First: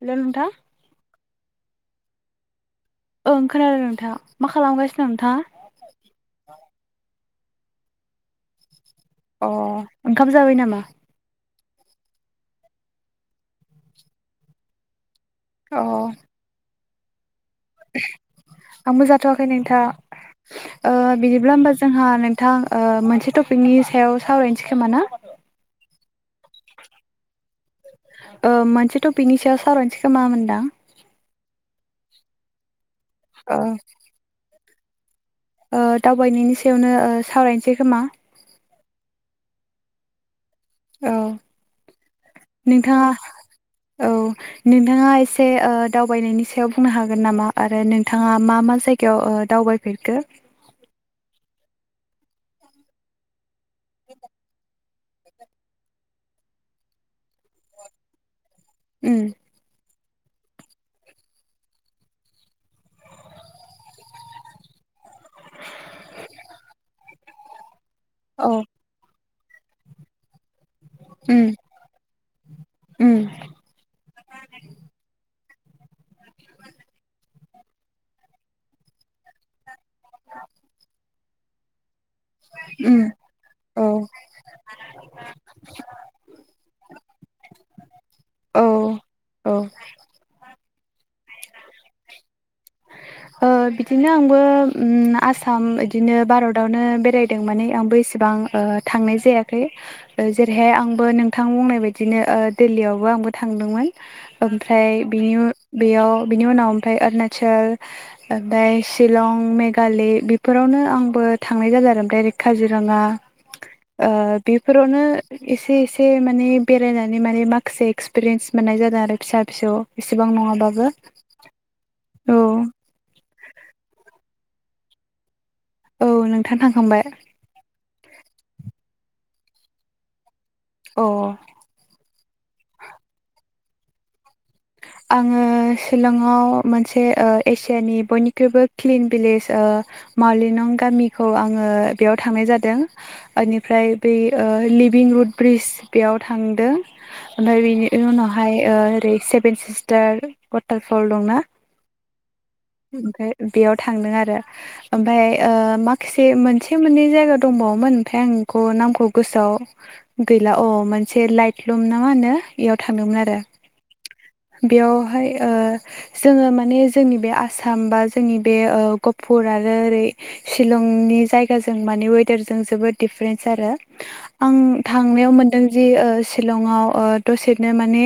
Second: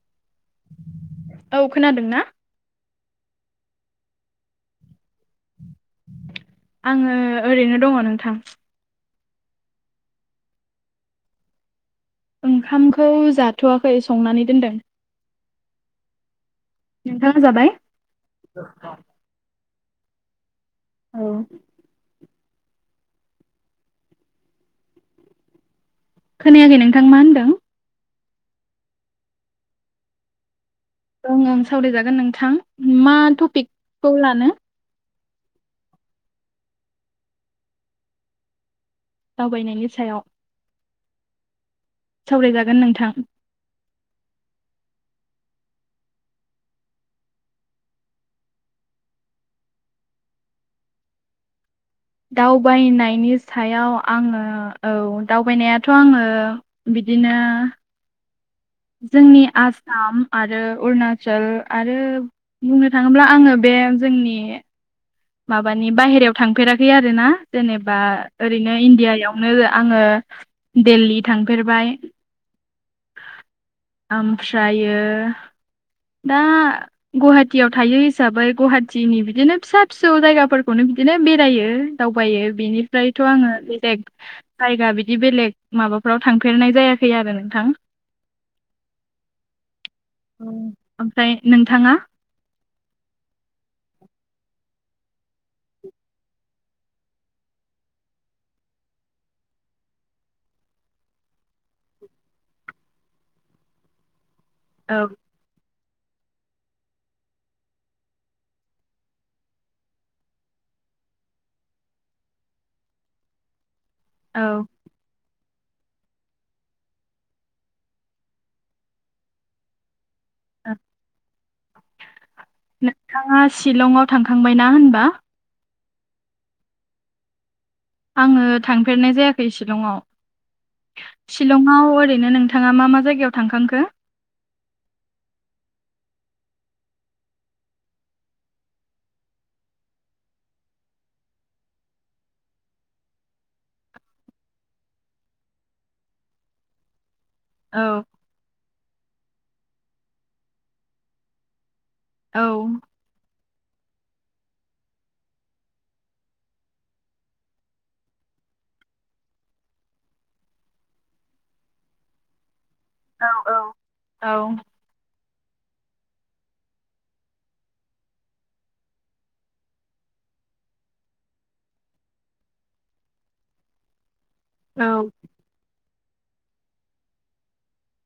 हेल' नोंथां औ खोनादों ना? ओं खोनादों नोंथाङा मा खालामगासिनो नोंथां? आङो ओरैनो दङ नोंथां। अ ओंखाम जाबाय नामा? ओंखामखौ जाथ'वाखै संनानै दोनदों। अ नोंथाङा जाबाय? आंबो जाथ'वाखै नोंथां ओ औ बिदिब्ला ओमबा जोंहा नोंथां मोनसे टपिकनि सायाव सावरायनोसै खोमा ना? खोनायाखै नोंथां मा होनदों? ओ मोनसे टपिकनि सायाव सावरायनिसै खोमा होनदों आं। ओं ओं सावरायजागोन नोंथां मा ओ टपिकखौ लानो? ओ दावबायनायनि सायावनो सावरायनोसै खोमा? दावबायनायनि सायाव औ सावरायजागोन नोंथाङा नोंथां। औ नोंथाङा एसे ओ दावबायनायनि सायाव बुंनो हागोन नामा आरो नोंथाङा मा मा जाय गायाव दावबायफेरखो? दावबायनायनि सायाव आङो औ दावबायनायाथ' आङो बिदिनो उम जोंनि आ साम आरो अरुणाचल आरो बुंनो थाङोब्ला आङो बे जोंनि माबानि बायेरायाव थांफेराखै आरो ना जेनेबा औ ओरैनो इण्डियायाव यावनो आङो दिल्ली उम थांफेरबाय। उम ओमफ्रायो ‌ [inaudible] दा गुवाहाटियाव थायो हिसाबै गुवाहाटिनि बिदिनो फिसा फिसौ जायगाफोरखौनो बिदिनो बेरायो। दावबायो उम बिनिफ्रायथ' आङो औ बेलेग जायगा बिदि बेलेग माबाफ्राव थांफेरनाय जाया खै नोंथां औ औ ओमफ्राय नोंथाङा बिदिनो आंबो आसाम बिदिनो भारतावनो बेरायदों माने आंबो बेसेबां थांनाय जायाखै जेरैहाय आंबो नोंथां बुंनाय बायदिनो दिल्लीयाव आंबो थांदोंमोन ओमफ्राय औ बेयाव बिनि उनाव ओमफ्राय अरुणाचल ओमफ्राय शिलं मेघालय बेफोरावनो आंबो थांनाय जादों आरो ओमफ्राय काजिरङा औ बेफोरावनो एसे एसे माने बेरायनानै माने माखासे एक्सपिरियेन्स मोननाय जादों आरो फिसा फिसौ एसेबां नङाबाबो औ नोंथाङा शिलंआव थांखांबायना होनबा औ नोंथाङा थांखांबाय आङो थांफेरनाय जायाखै शिलंआव अ शिलंआव ओरैनो नोंथाङा मा मा जायगायाव थांखांखो? द [unintelligible] आङो शिलंआव मोनसे एसियानि बयनिख्रुइबो क्लिन भिलेज मावलिनं गामिखौ आङो बेयाव थांनाय जादों बेनिफ्राय ब लिभिं रुद ब्रिज बेयाव थांदों। ओमफ्राय बेनि औ उनावहाय ओरै सेभेन सिस्टार अवाटार फल दंना। औ ओमफ्राय बेयाव थांदों आरो ओमफफ्राय माखासे मोनसे मोननै जायगा दंबावोमोन। ओमफ्राय आं नोंखौ नामखौ गोसोआव गैला अ मोनसे लाइट लुम ना मा होनो बेयाव थांदोंमोन आरो औ बेयावहाय जोङो माने जोंनि बे आसाम बा जोंनि बे गफुर आरो ओरै शिलंनि जायगाजों माने वेदारजों जोबोद दिडिफारेन्स आरो। आं औ थांनायाव मोनदों जि शिलंआव दसेनो माने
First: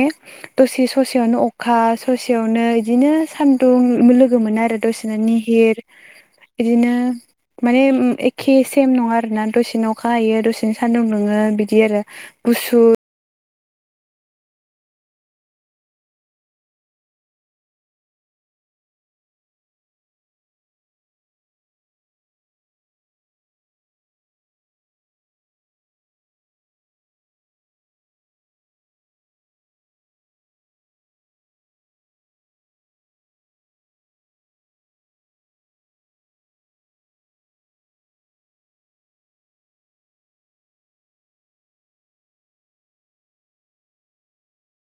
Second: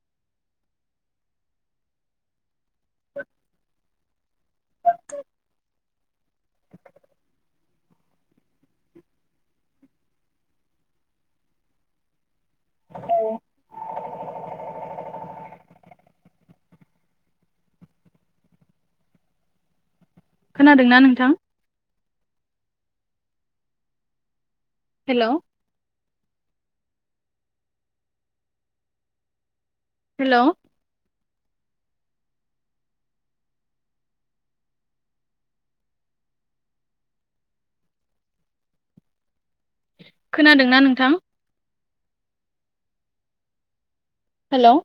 दसे ससेयावनो अखा ससेयावनो बिदिनो सान्दुं लोगो मोनो आरो दसेनो निहिर बिदिनो माने एखे सेम नङा आरोना दसेनो अखा हायो दसेनो सानदुं दुङो बिदि आरो गुसु खोनादोंना नोंथां हेल' हेल' खोनादोंना नोंथां हेल'